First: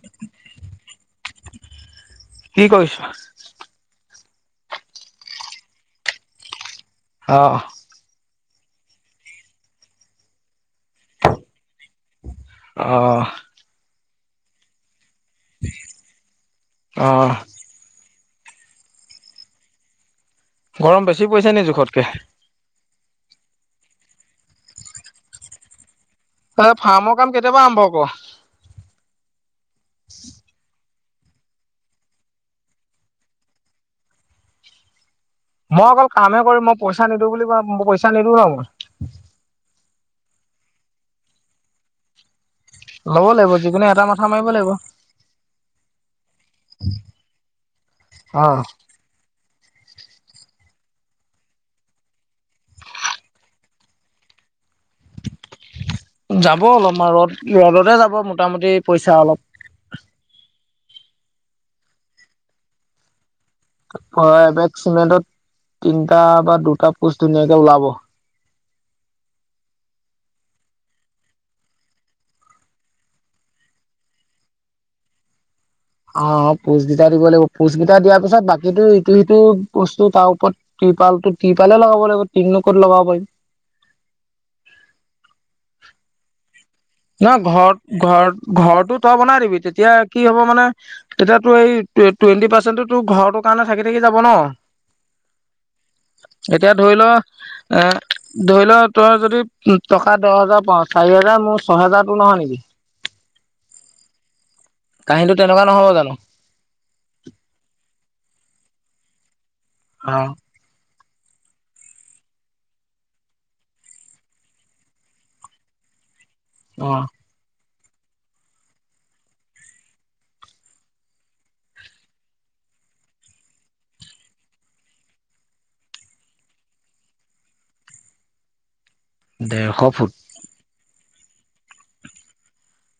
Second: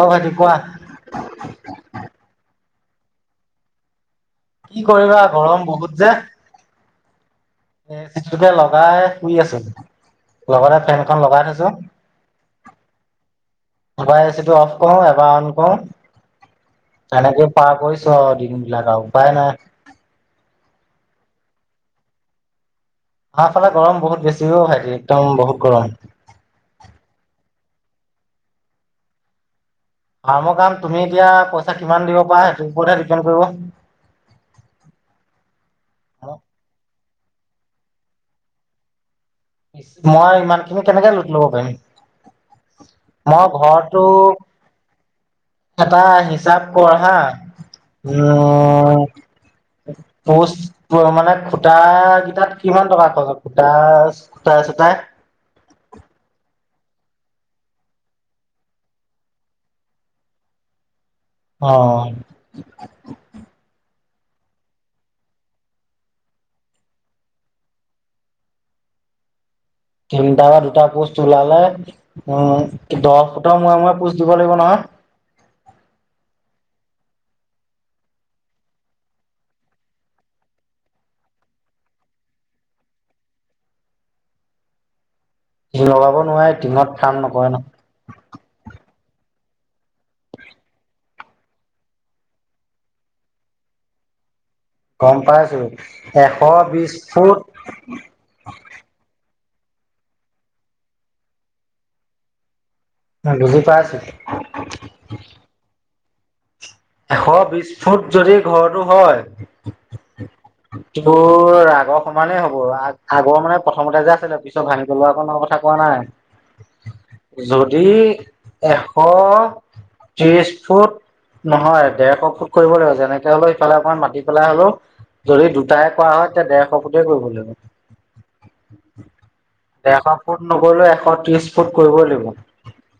অ ভাইটি কোৱা? কি কৰিছ? কি কৰিবা গৰম বহুত যে। অ'। এ সিতোটোকে লগাই শুই আছোঁ, লগতে ফেনখন লগাই থৈছোঁ। অহ। [unintelligible] এতিটো অফ কৰোঁ এবাৰ অন কৰোঁ, অ', এনেকে পাৰ কৰিছ চ দিন বিলাক আৰু উপায় নাই। গৰম বেছি পৰিছে নি জোখতকে? আফালে গৰম বহুত বেছিও ভাইটি একদম বহুত গৰম। অই ফাৰ্মৰ কাম কেতিয়াৰ পৰা আৰম্ভ ক'ৰ'? ফাৰ্মৰ কাম তুমি এতিয়া পইচা কিমান দিব পাৰা সেইটোৰ ওপৰতহে ডিপেন কৰিব। মই অকল কামে কৰিম মই পইচা নিদিওঁ বুলি কোৱা পইচা নিদিওঁ ন মই। মই ইমানখিনি কেনেকে লোড ল'ব পাৰিম! ল'ব মই লাগিব যিকোনো ঘৰটো এটা মাথা মাৰিব লাগিব অ'। এটা হিচাপ কৰ বা, উম পোষ্ট তোৰ মানে খুটা গিটাত কিমান টকা খৰচ হব খুটা টা চু তাই যাব অলপ মান ৰ'দ - ৰ'দতে যাব মোটামুটি পইচা অলপ। অ'। অ এবেগ চিমেণ্টত তিনটা বা দুটা পোষ্ট ধুনীয়াকে ওলাব। [inaudible] তিনটা বা দুটা পোষ্ট ওলালে উ দহ ফুটৰ মূৰে মূৰে পোষ্ট দিব লাগিব নহয়। [inaudible] অ' অ' পোজ গিটা দিব লাগিব পোজ গিটা দিয়াৰ পিছত বাকীটো ইটো সিটো বস্তু তাৰ ওপৰত দ ত্ৰি ত্ৰিপালটো তিৰপালে লগাব লাগিব টিং নো ক'ত লগাব পাৰিম। লগাব নোৱাৰে। টিঙত কাম নহ নকৰে ন ঘৰত - ঘৰ - ঘৰটো তই বনাই দিবি। তেতিয়া কি হ'ব মানে তেতিয়া তোৰ এই টুৱে - টুৱেণ্টি পাৰ্চেণ্টটো তোৰ ঘৰটোৰ কাৰণে থাকি থাকি যাব ন। গম পাইছো এশ এতিয়া বিশ ধৰি ল ফুট এ ধৰি ল তই যদি উ টকা দহ হেজাৰ পাওঁ চাৰি হেজাৰ মোৰ ছয় হেজাৰ তোৰ নহয় নেকি? বুজি পাইছোঁ। কাহিনীটো তেনেকুৱা নহ'ব জানোঁ! এশ বিশ ফুট যদি ঘৰটো হয় অ'। [inaudible] আগৰ সমানেই হ'ব আগ - আগৰ মানে প্ৰথমতে যে আছিলে পিছত ভাঙি পেলোৱাকনৰ কথা কোৱা নাই। অ'। এই এশ ত্ৰিছ ফুট নহয় ডেৰশ ফুট কৰিব লাগিব যেনেকে হলেও ইফালে অকমান মাতি পেলাই হলেও যদি দুটাই কৰা হয় তেতিয়া ডেৰশ ফুটতে কৰিব লাগিব। [inaudible] ডেৰশ ফুট নকৰিলেও এশ ত্ৰিছ ফুট কৰিবই লাগিব।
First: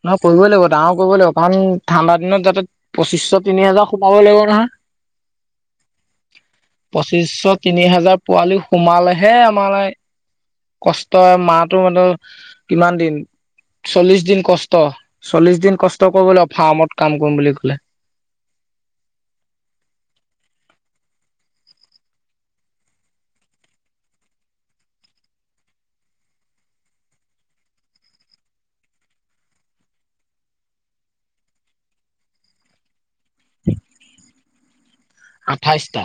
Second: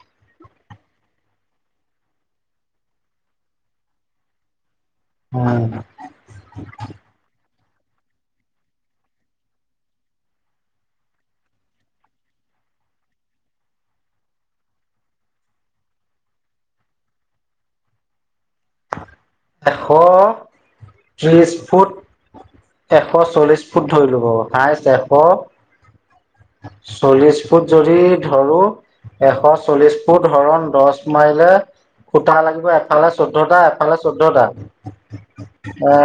নহয় কৰিবই লাগিব ডাঙৰ কৰিবই লাগিব কাৰণ ঠাণ্ডা দিনত যাতে পঁচিচছ তিনি হাজাৰ সোমাবই লাগিব নহয়। উম। পঁচিছশ তিনি হাজাৰ পোৱালি সোমালেহে আমাৰ লাই কষ্ট মাহটো মানো কিমান দিন চল্লিছ দিন কষ্ট ত চল্লিছ দিন কষ্ট কৰিব লাগে ফাৰ্মত কাম কৰিম বুলি কলে। এশ ত্ৰিশ ফুট এশ চল্লিছ ফুট ধৰিলো বাৰু হাইচ এশ চল্লিছ ফুট যৰি ধৰো এশ চল্লিছ ফুট হৰণ দছ মাৰিলে খুতা লাগিব এফালে চ চৈধ্যটা এফালে চৈধ্যটা, এ আঠাইশটা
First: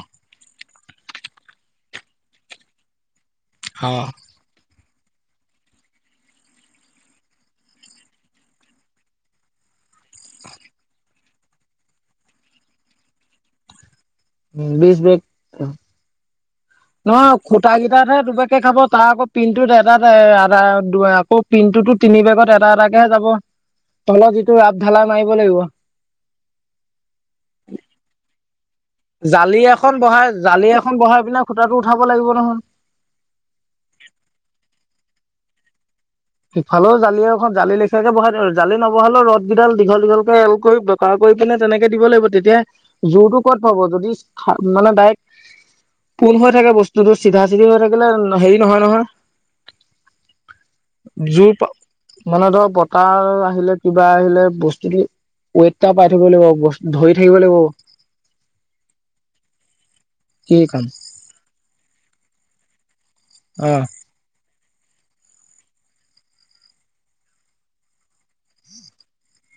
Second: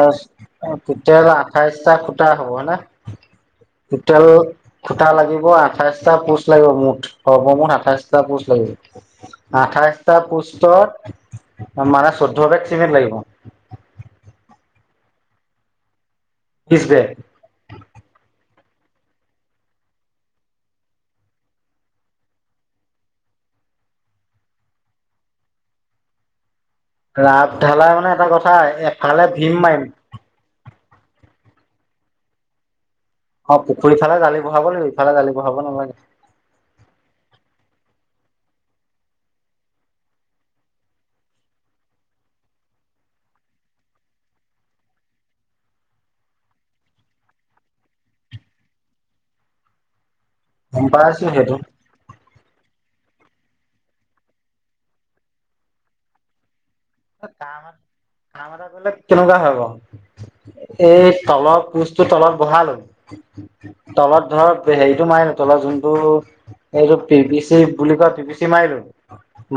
টোটেল আঠাইছটা খুটা হ'ব হয় নে? অ টোটেল খুটা লাগিব আঠাইছটা পোষ্ট লাগিব মুঠ সৰ্বমুঠ আঠাইছটা পোষ্ট লাগিব। আঠাইছটা পোষ্টত মানে চৈধ্য বেগ চিমেণ্ট লাগিব। উম, বিছ বেগ। ত্ৰিশ বেগ। নহয় খুটা গিইটাতহে দুবেগ কে খাব তাৰ আকৌ পিনটোত এটা টা [unintelligible] আকৌ পিনটোতো তিনি বেগত এটা এটাকেহে যাব। তলত যিটো আপঢালাই মাৰিব লাগিব। ৰাপ ঢালাই মানে এটা কথা এফালে ভীম জালি মাৰিম এখন বহাই জালি এখন বহাই পিনে খুটাটো উঠাব লাগিব নহয়। অ', পুখুৰী ফালে জালি বহাব লাগিব ইফালে জালি বহাব নালাগে সিফালেও জালি এখন জালি লেখিয়াকে বহাই জালি নবহালেও ৰদ গিডাল দীঘল দীঘলকে এল‌ কৰি বেকা কৰি পিনে তেনেকে দিব লাগিব, তেতিয়া জোৰটো ক'ত পাব যদি মানে ডাইক্ পোন হৈ থাকে বস্তুটো চিধা চিধি হৈ থাকিলে হেৰি নহয় নহয়। গম পাইছোঁ জুৰ সেইটো। পা মানে ধৰ বতাহ আহিলে কিবা আহিলে বস্তু দি ৱেতটা পাই থব লাগিব বস্তু ধৰি থাকিব লাগিব। কাম এটা কৰিলে কেনেকুৱা হয় কি বাৰু কাম এই তলৰ পোষ্টটো তলত বহালো অ তলত ধৰক হেৰিটো মাৰি নতল যোনটো এইটো পি পি চি বুলি কোৱা পি পি চি মাৰিলোঁ,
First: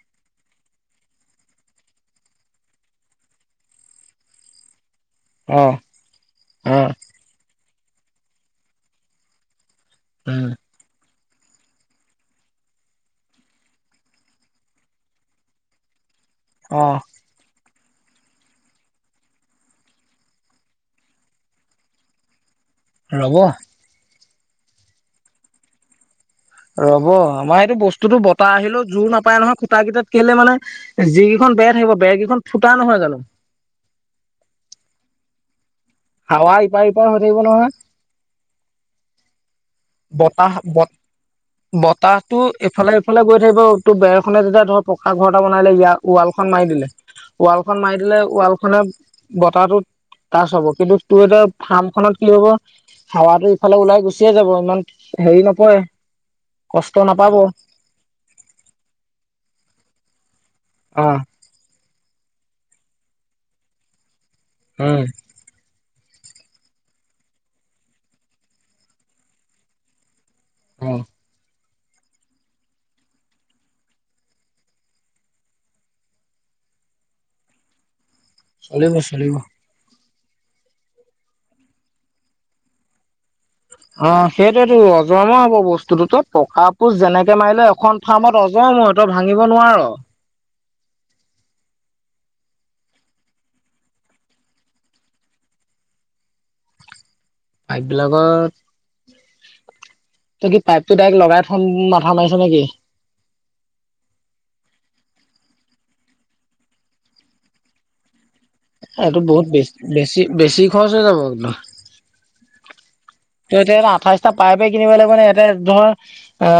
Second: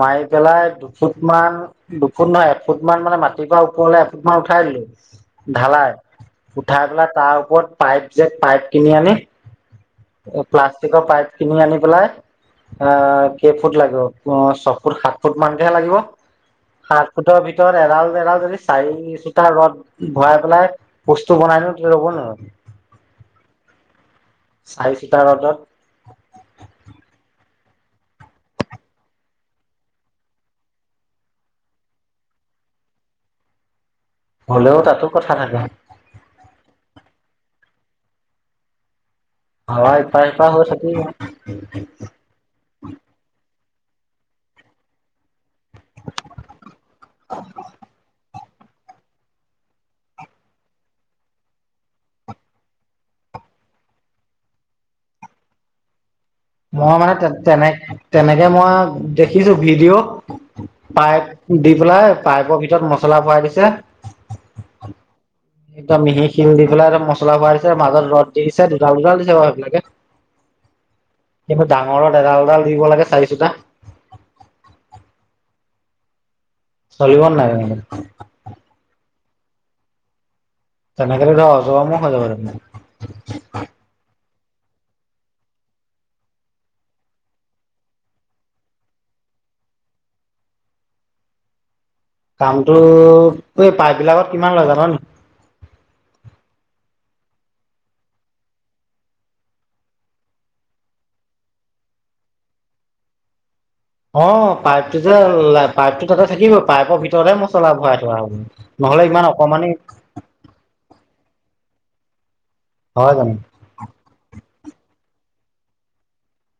মা মাৰি পেলাই দুফুট মান দুফুট নহয় এফুট মান মানে মাটিৰ পৰা ওপৰলে এফুট মান উঠাই দিলোঁ। অ ঢালাই অ উঠাই পেলাই তাৰ ওপৰত পাইপ যে পাইপ কিনি আনি উম প্লাষ্টিকৰ পাইপ কিনি আনি পেলাই আ কেইফুট লাগিব ছয় ফুট সাত ফুট মানকহে লাগিব। অ সাতফুটৰ ভিত ভিতৰত এডাল এডাল যদি চাৰি চিতা ৰড ভৰাই পেলাই বস্তু বনাই নিওঁ তেতিয়া ৰব নৰব। ৰব। চাৰি চিতা ৰড'ত ৰ'ব, আমাৰ সেইটো বস্তুটো বতাহ আহিলেও জোৰ নাপায় নহয় খুটা গিটাত কেলে মানে যিকিখন বেয়া থাকিব বেৰ কেইখন ফুটা নহয় জানো। হলেও তাতো কথা থাকে। হাৱা ইপাৰ সিপাৰ হৈ থাকিব নহয়। হয় ইপাৰ সিপাৰ বতাহ হৈ বত থাকিব বতাহটো এইফালে সেইফালে গৈ থাকিব। টো বেৰ খনে যেতিয়া ধৰ পকা ঘৰ এটা বনালে ইয়া ৱালখন মাৰি দিলে ৱালখন মাৰি দিলে ৱাল মানে বতাহটোত তাছ হব কিন্তু তোৰ এতিয়া ফাৰ্ম খনত কি হ'ব হাৱাটো ইফালে ওলাই গুচিয়ে যাব ইমান হেৰি নপৰে কষ্ট মই মানে তে নাপাব - অ তেনে - তেনেকে মই দেখিছো ভিডিঅ' পাইপ দি পেলাই পাইপৰ ভিতৰত মছলা ভৰাই দিছে। উম একদম মিহি শিল দি পেলাই একদম মছলা ভৰাই দিছে মাজত ৰদ দিছে দুডাল দুডাল দিছে বাৰু এইবিলাকে অ'। এই ডাঙৰত এডাল এডাল লাগে চাৰি চুটা চলিব নাই মানে? চলিব চলিব। তেনেকে টো ধৰ অজৰ অমৰ হৈ যাব দেখোন। অ' সেইটোৱেটো অজৰ‌ অমৰ হব বস্তুটো তই টকা পোষ্ট যেনেকে মাৰিলে এখন ফাৰ্মত অজ মই তই ভাঙিব নোৱাৰ। কামটো এই পাইপ বিলাকত কিমান লয় জান নি? পাইপ বিলাকত তই কি পাইপটো ডাইৰেক্ট লগাই থম মাথা মাৰিছ নেকি? অ' পাইপটো যে পাইপটো তাতে থাকিব পাইপৰ ভিতৰহে মছলা ভৰাই থোৱা হ'ব। নহ'লে এইটো ইমান বহুত বেছ অকমানি - বেছি - বেছি খৰচ হৈ যাব একদো হয় জানো ত এতিয়া আঠাইছটা পাইপে কিনিব লাগিব নে এ ধৰ অ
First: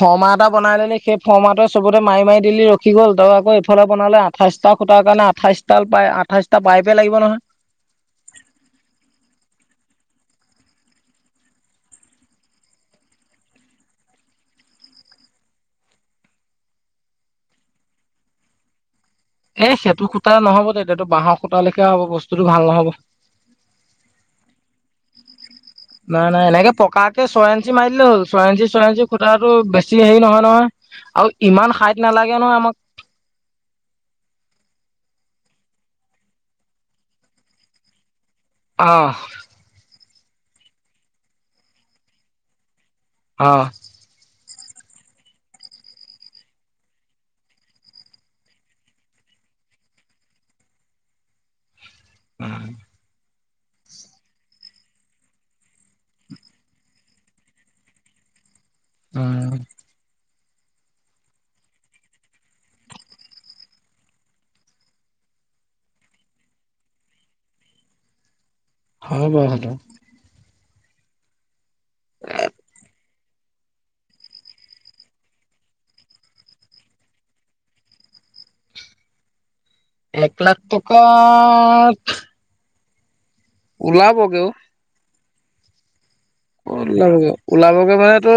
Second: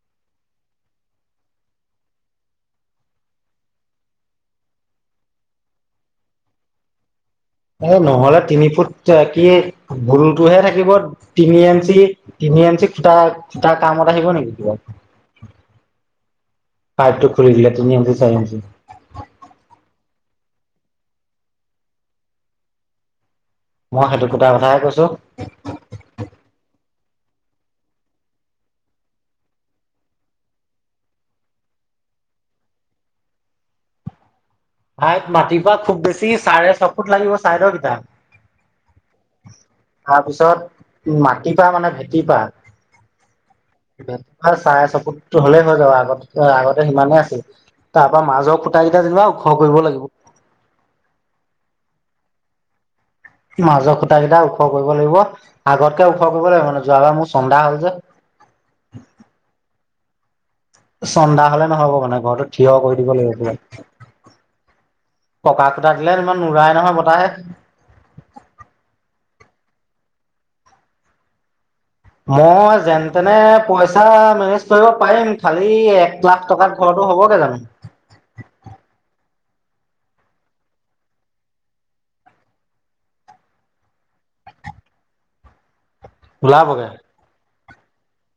ফৰ্মা এটা বনাই দিলি সেই ফৰ্মাটোৱে চবতে মাৰি মাৰি দিলি ৰখি গ'ল। আকৌ এইফালে বনালে আঠাইছটা খুটাৰ কাৰণ আঠাইছডাল পাই আঠাইছটা পাইপে লাগিব নহয়। এ নহ'লে তিনি ফুট কি ভুলটোহে থাকিব তিনি এঞ্চি। তিনি এঞ্চি খুটা - খুটা কামত আহিব নেকি কিবা। [inaudible] পাইপটো খুুলি দিলে তিনি এঞ্চি চাৰি এঞ্চি। এ সেইটো খুটা নহব তেতিয়াতো বাঁহৰ খুতা লেখীয়া হ'ব বস্তুটো ভাল নহ'ব। মই সেইটো খুটা কথাহে কৈছো। এই ছয় এঞ্চি মাৰি দিলে হ'ল। ছয় এঞ্চি ছয় এঞ্চি খুটাটো টো বেছি হেৰি নহয় নহয় আৰু ইমান হাইট নালা লাগে নহয় আমাক। হাইত মাতি পা খুব বেছি চাৰে ছ ফুট লাগিব চাইদৰ কিটা। অহ। তাৰ পিছত মাটি পা মানে ভেটি পা। অহ। চাৰে ছফুট হ'লেই হৈ যাব আগত‌ - আগতে সিমানে আছিল। তাৰ পৰা মাজৰ খুঁটা কেইটা যেনিবা ওখ কৰিব লাগিব। উম। মাজৰ খুটা কেইটা ওখ কৰিব লাগিব আগতকে ওখ কৰিব লাগিব মানে যোৱাবাৰ মোৰ চন্দা হ'ল যে। উম। চন্দা হলে নহ'ব মানে ঘৰতো থিয় কৰি দিব লাগিব [unintelligible] পকা খুটা দিলে ইমান নুৰাই নহয় বতাহে। হয় বাৰু সেইটো। মই যেন তেনে পইচা মেনেজ কৰিব পাৰিম খালি এক লাখ টকাত ঘৰ টো হ'বগে জানো? [inaudible] এক লাখ টকাত ওলাবগে ও। ওলাবগে। ওলাবগে মানে তো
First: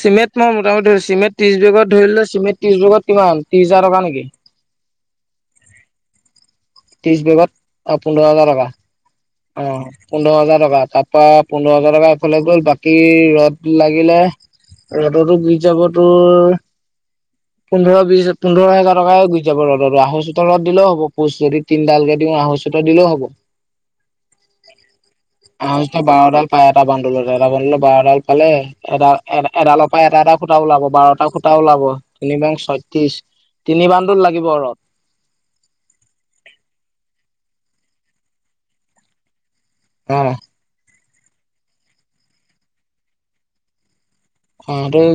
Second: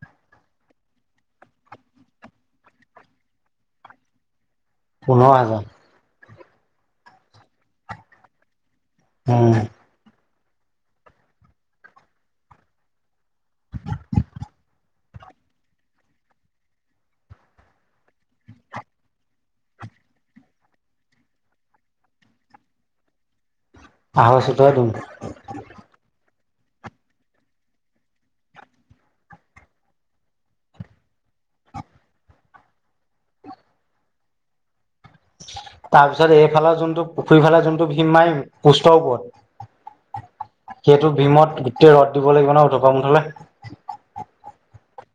চিমেট মই মোটামুটি ধৰিছো চিমেট ত্ৰিছ বেগত ধৰিলো চিমেট ত্ৰিছ বেগত কিমান ত্ৰিছ হাজাৰ টকা নেকি? পোন্ধৰ হাজাৰ। ত্ৰিছ বেগত অ পোন্ধৰ হাজাৰ টকা, উম অহ পোন পোন্ধৰ হাজাৰ টকা তাৰ পৰা পোন্ধৰ হাজাৰ টকা এফালে গ'ল বাকী ৰ'দ লাগিলে ৰ'ডতো গুচি যাব তোৰ পোন্ধৰ বিছ পোন্ধৰ হাজাৰ টকা গুচি যাব ৰড'টো আৰু চোতালত দিলেও হব পোষ্ট যদি তিন ডাল কে দিওঁ আহৈ চতা দিলেও হ'ব। আহৈ ছটা [unintelligible] অ' এটা বান্দোলত এটা বান্দলত বাৰডাল পালে, এডা ‌- এট - এডালৰ পৰা এটা এটা খুটা ওলাব বাৰটা খুটা টা ওলাব, তিনি বাৰং ছয়ত্ৰিছ, তিনি বান্দুল লাগিব ৰড। তাৰপিছত এইফালৰ যোনটো পুখুৰী ফালে যোনটো ভীম মাৰিম পোষ্টৰ ওপৰত অহ। সেইটো ভীমত গোটেই ৰড দিব লাগিব নহয় উধপা মুধলে। অ' তই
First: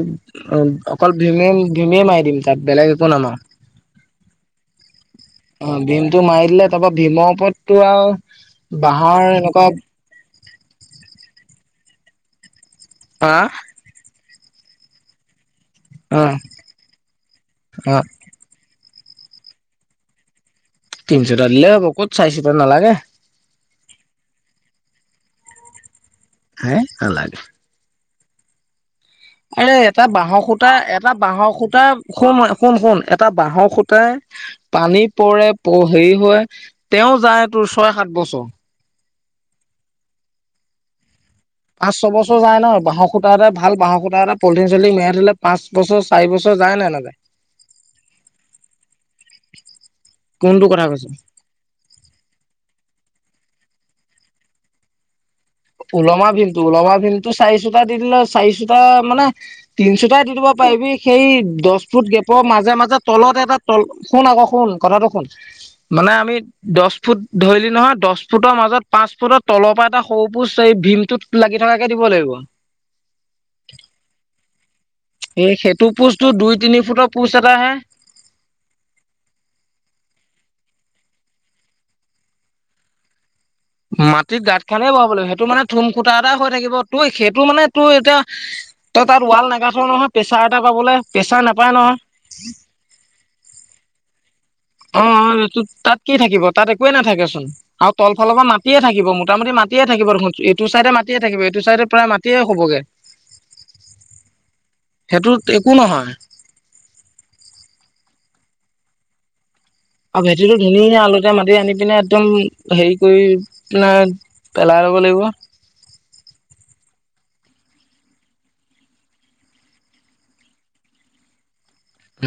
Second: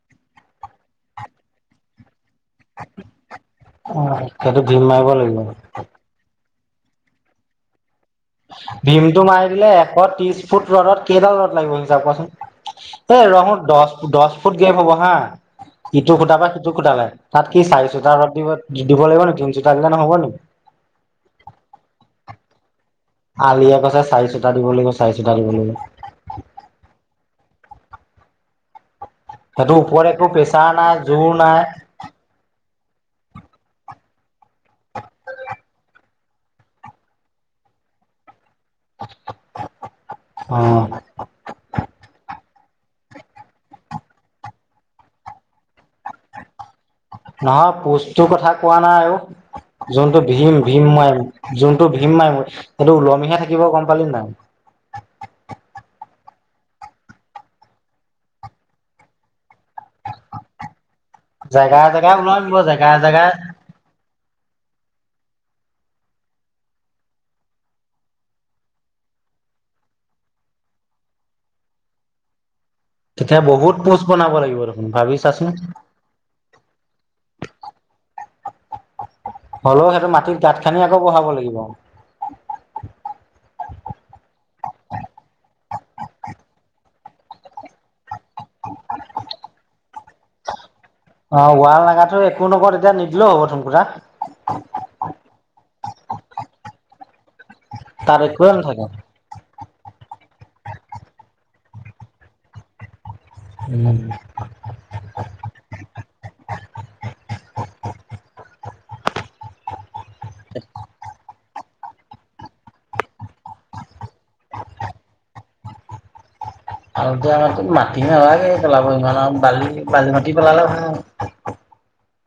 অ অকল ভীমে - ভীমেই মাৰি দিম। তাত বেলেগ একো নামাৰো। অ' সেইটো ভীম মাৰিব লাগিব। অ' ভীমটো মাৰি দিলে তাৰ পৰা ভীমৰ ওপৰতটো আও ভীমটো মাৰি দিলে এশ ত্ৰিছ ফুট ৰ'ডত কেইডাল ৰ'দ লাগিব হিচাব কৰা চোন? এ আহ ৰঙত দছ ফু - দছ ফুট গেপ হ'ব হা। ইটো অ খুটাৰ পা সিটো খুটা লে, তাত কি চাৰি অ ছুতা ৰড দিব দি - দিব লাগিব নি তিনছুতা দিলে নহ'ব নি? তিনিছুটা দিলে হ'ব ক'ত চাৰিছুটা নালাগে। আলিয়ে কৈছে চাৰি ছুটা দিব লাগিব, চাৰি ছুটা দিব লাগিব। হে নালাগে। আ সেইটো এটা ওপৰত একো বাঁহৰ প্ৰেছাৰ সূতা নাই এটা জোৰ বাঁহৰ নাই সূতা স শুন শুন এটা বাঁহৰ খুটাই পানী পৰে হেৰি হয় তেওঁ যায় ছয় সাত বছৰ উম পাঁচ ছবছৰ যায় ন বাঁহৰ খুঁটা এটা ভাল বাঁহ খুঁটা এটা ভাল পলিথিন চলিথিন মেৰাই থলে পাঁচ বছৰ চাৰি বছৰ যায় নাই নে নাযায় নহয় পোষ্টটোৰ কথা কোৱা নাই অও যোনটো ভীম কোনটো কথা ভীম কৈছো মাই যোনটো ভীম মাই সেইটো ওল তুমিহে থাকিব গম পালি নাই ওলমা বিলটো ওলমা ভীমটো চাৰিশুটা দি দিলে চাৰিশুটা মানে তিনশুটাই দি দিব পাৰিবি সেই দহ জেগাই ফুট জেগাই গেপৰ ওলমিব মাজে জেগাই মাজে জেগাই তলত এটা তল শুন আকৌ শুন কথাটো শুন মানে আমি দহ ফুট ধৰিলি নহয় দশ ফুটৰ মাজত পাঁচ ফুটৰ তলৰ পৰা এটা সৰু এই ভীমটোত লাগি থকাকে দিব লাগিব তেতিয়া বহুত পোষ্ট বনাব লাগিব আৰু এ সেইটো পোচটো দুই তিনি ফুটৰ পোচ এটা হে হ'লেও সেইটো মাটিত গাঁত খানি আকৌ বহাব লাগিব মাটিত গাঁত খালে বহাব লাগিব সেইটো মানে থুম খুটা এটা হৈ থাকিব তোৰ সেইটো মানে তোৰ এতিয়া ত তাত ৱাল নাগাখৰ নহয় প্ৰেছাৰ এটা পাবলৈ অ প্ৰেচাৰ নাপায় ৱাল নহয় নাগাটো একো উ নকওঁ তেতিয়া নিদিলেও হ'ব থুনকুটা অ তাত কি থাকিব তাত একোৱে নাথাকেচোন আৰু তল তাত ফালৰ পৰা একোৱে মাতিয়ে নাথাকে থাকিব মোটামুটি ম মাটয়ে থাকিব এইটো চাইডে মাটিয়ে থাকিব এইটো চাইডে প্ৰায় মাটিয়ে হ'বগে উম সেইটো একো নহয় [unintelligible] অ ভেটিতো ধুনীয়া আলুতে মত আনি পিনে একদম হেৰি কৰি পিনে পেলাই ল'ব লাগিব। [unintelligible] আৰু এতিয়া আমাৰো মাটি নালাগে পেলাব ইমান আৰু বালি বালি মাটি পেলালে হয় আও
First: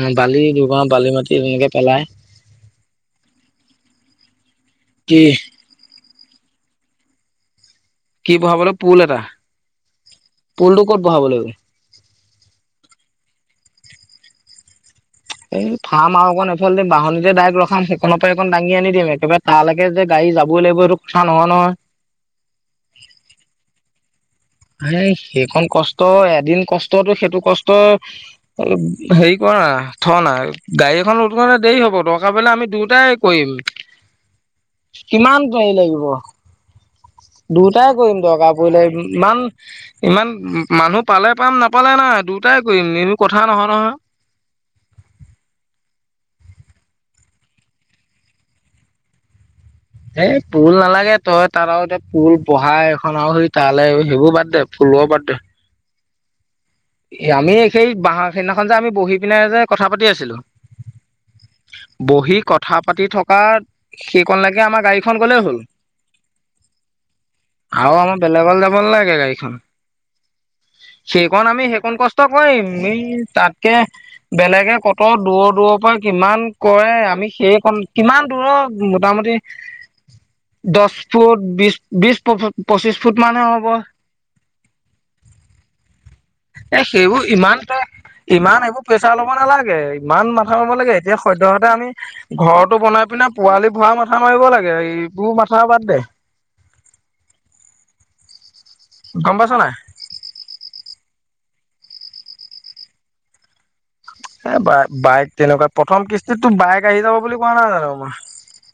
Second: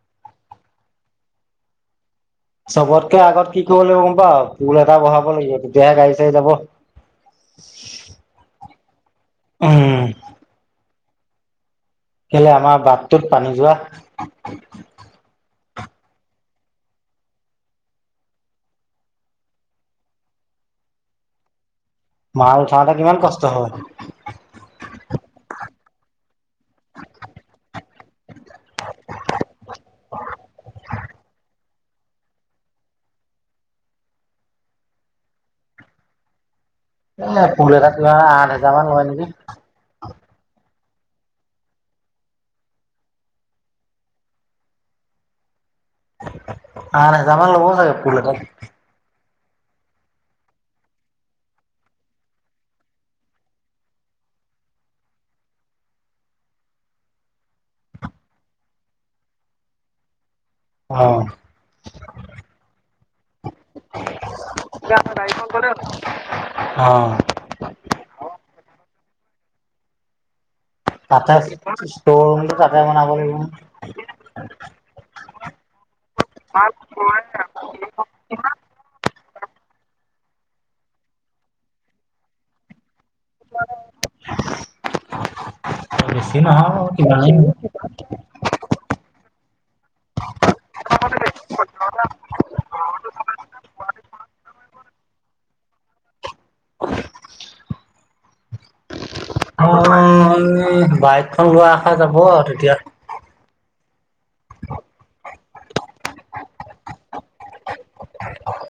অ বালি দুগাও বালি মাটি তেনেকে পেলাই চবতকে আগত কি কৰিব লাগিব গম পাৱ পুল এটা কি বহাব লাগিব তেতিয়াহে গাড়ী চাৰি যাব কি বহাব লে পুল এটা উম পুলটো ক'ত বহাব লাগিব কেলে আমাৰ বাটটোত পানী যোৱা এই ফাৰ্ম আৰু অকণ এফাল দিম বাহনিতে যে ডাইৰেক্ট ৰখাম সেইখনৰ পৰা একণ দাঙি আনি দিম একেবাৰে তালৈকে গাড়ী যাব হবই লাগিব সেইটো কথা নহয় নহয় মাল উঠাওতে কিমান কষ্ট হয় হ সেইখন কষ্ট এদিন কষ্টতো সেইটো কষ্ট অলপ হেৰি কৰা থ থ না গাড়ীখন লোড কৰোঁতে দেৰি হ'ব দৰকা পৰিলে আমি দুয়োটাই কৰিম কিমান হেৰি লাগিব এ পুল দুটাই এটা কৰিম কিমান আঠ দৰকাৰ হেজাৰ পৰিলে মান লয় নেকি ইমান ইমান মানুহ পালে পাম নাপালে নাই দুটাই কৰিম এইবোৰ কথা নহয় নহয় আঠ হাজাৰ মান ল'ব চাগে পুল এটাত এইত পুল নালাগে তই তাত আৰু এতিয়া পুল বহাই এখন আৰু সেই তালৈ সেইবোৰ বাদ দে পুলৰ বাতদে এ আমি সেই বাঁহৰ সেইদিনাখন যে আমি বহি পিনে যে কথা পাতি আছিলো। অ বহি কথা পাতি থকা সেইকন লকে আমাৰ গাড়ীখন গলেই হ'ল। অ আৰু আমাৰ বেলেগলে যাব নালাগে গাড়ীখন তাতেত সেইকণ আমি সেইকণ চুইছ কষ্ট কৰিম ই তাতকে বেলেগে কত দূৰ দূৰৰ পৰা কিমান কৰে আমি সেইকন কিমান দূৰৰ মোটামুটি দচ ফুট, বি বিছ, পঁচিছ ফুট মানে হ'ব বেছি নহয় এ সেইবোৰ কিমানেই হ'ব। ইমানতে ইমান এইবোৰ প্ৰেছাৰ ল'ব নালাগে ইমান মাথা লব লাগে এতিয়া সদ্যয়হতে আমি ঘৰতটো বনাই এইপিনে পোৱালি ভৰা মাথা মাৰিব লাগে এইবোৰ মাথা বাদ দে [unintelligible] গম পাইছ নাই মোৰ বাইকখন লোৱা আশা যাব আৰু তেতিয়া এ বাই বাইক তেনেকুৱা প্ৰথম কিস্তিতো বাইক আহি যাব বুলি কোৱা নাই জানো মই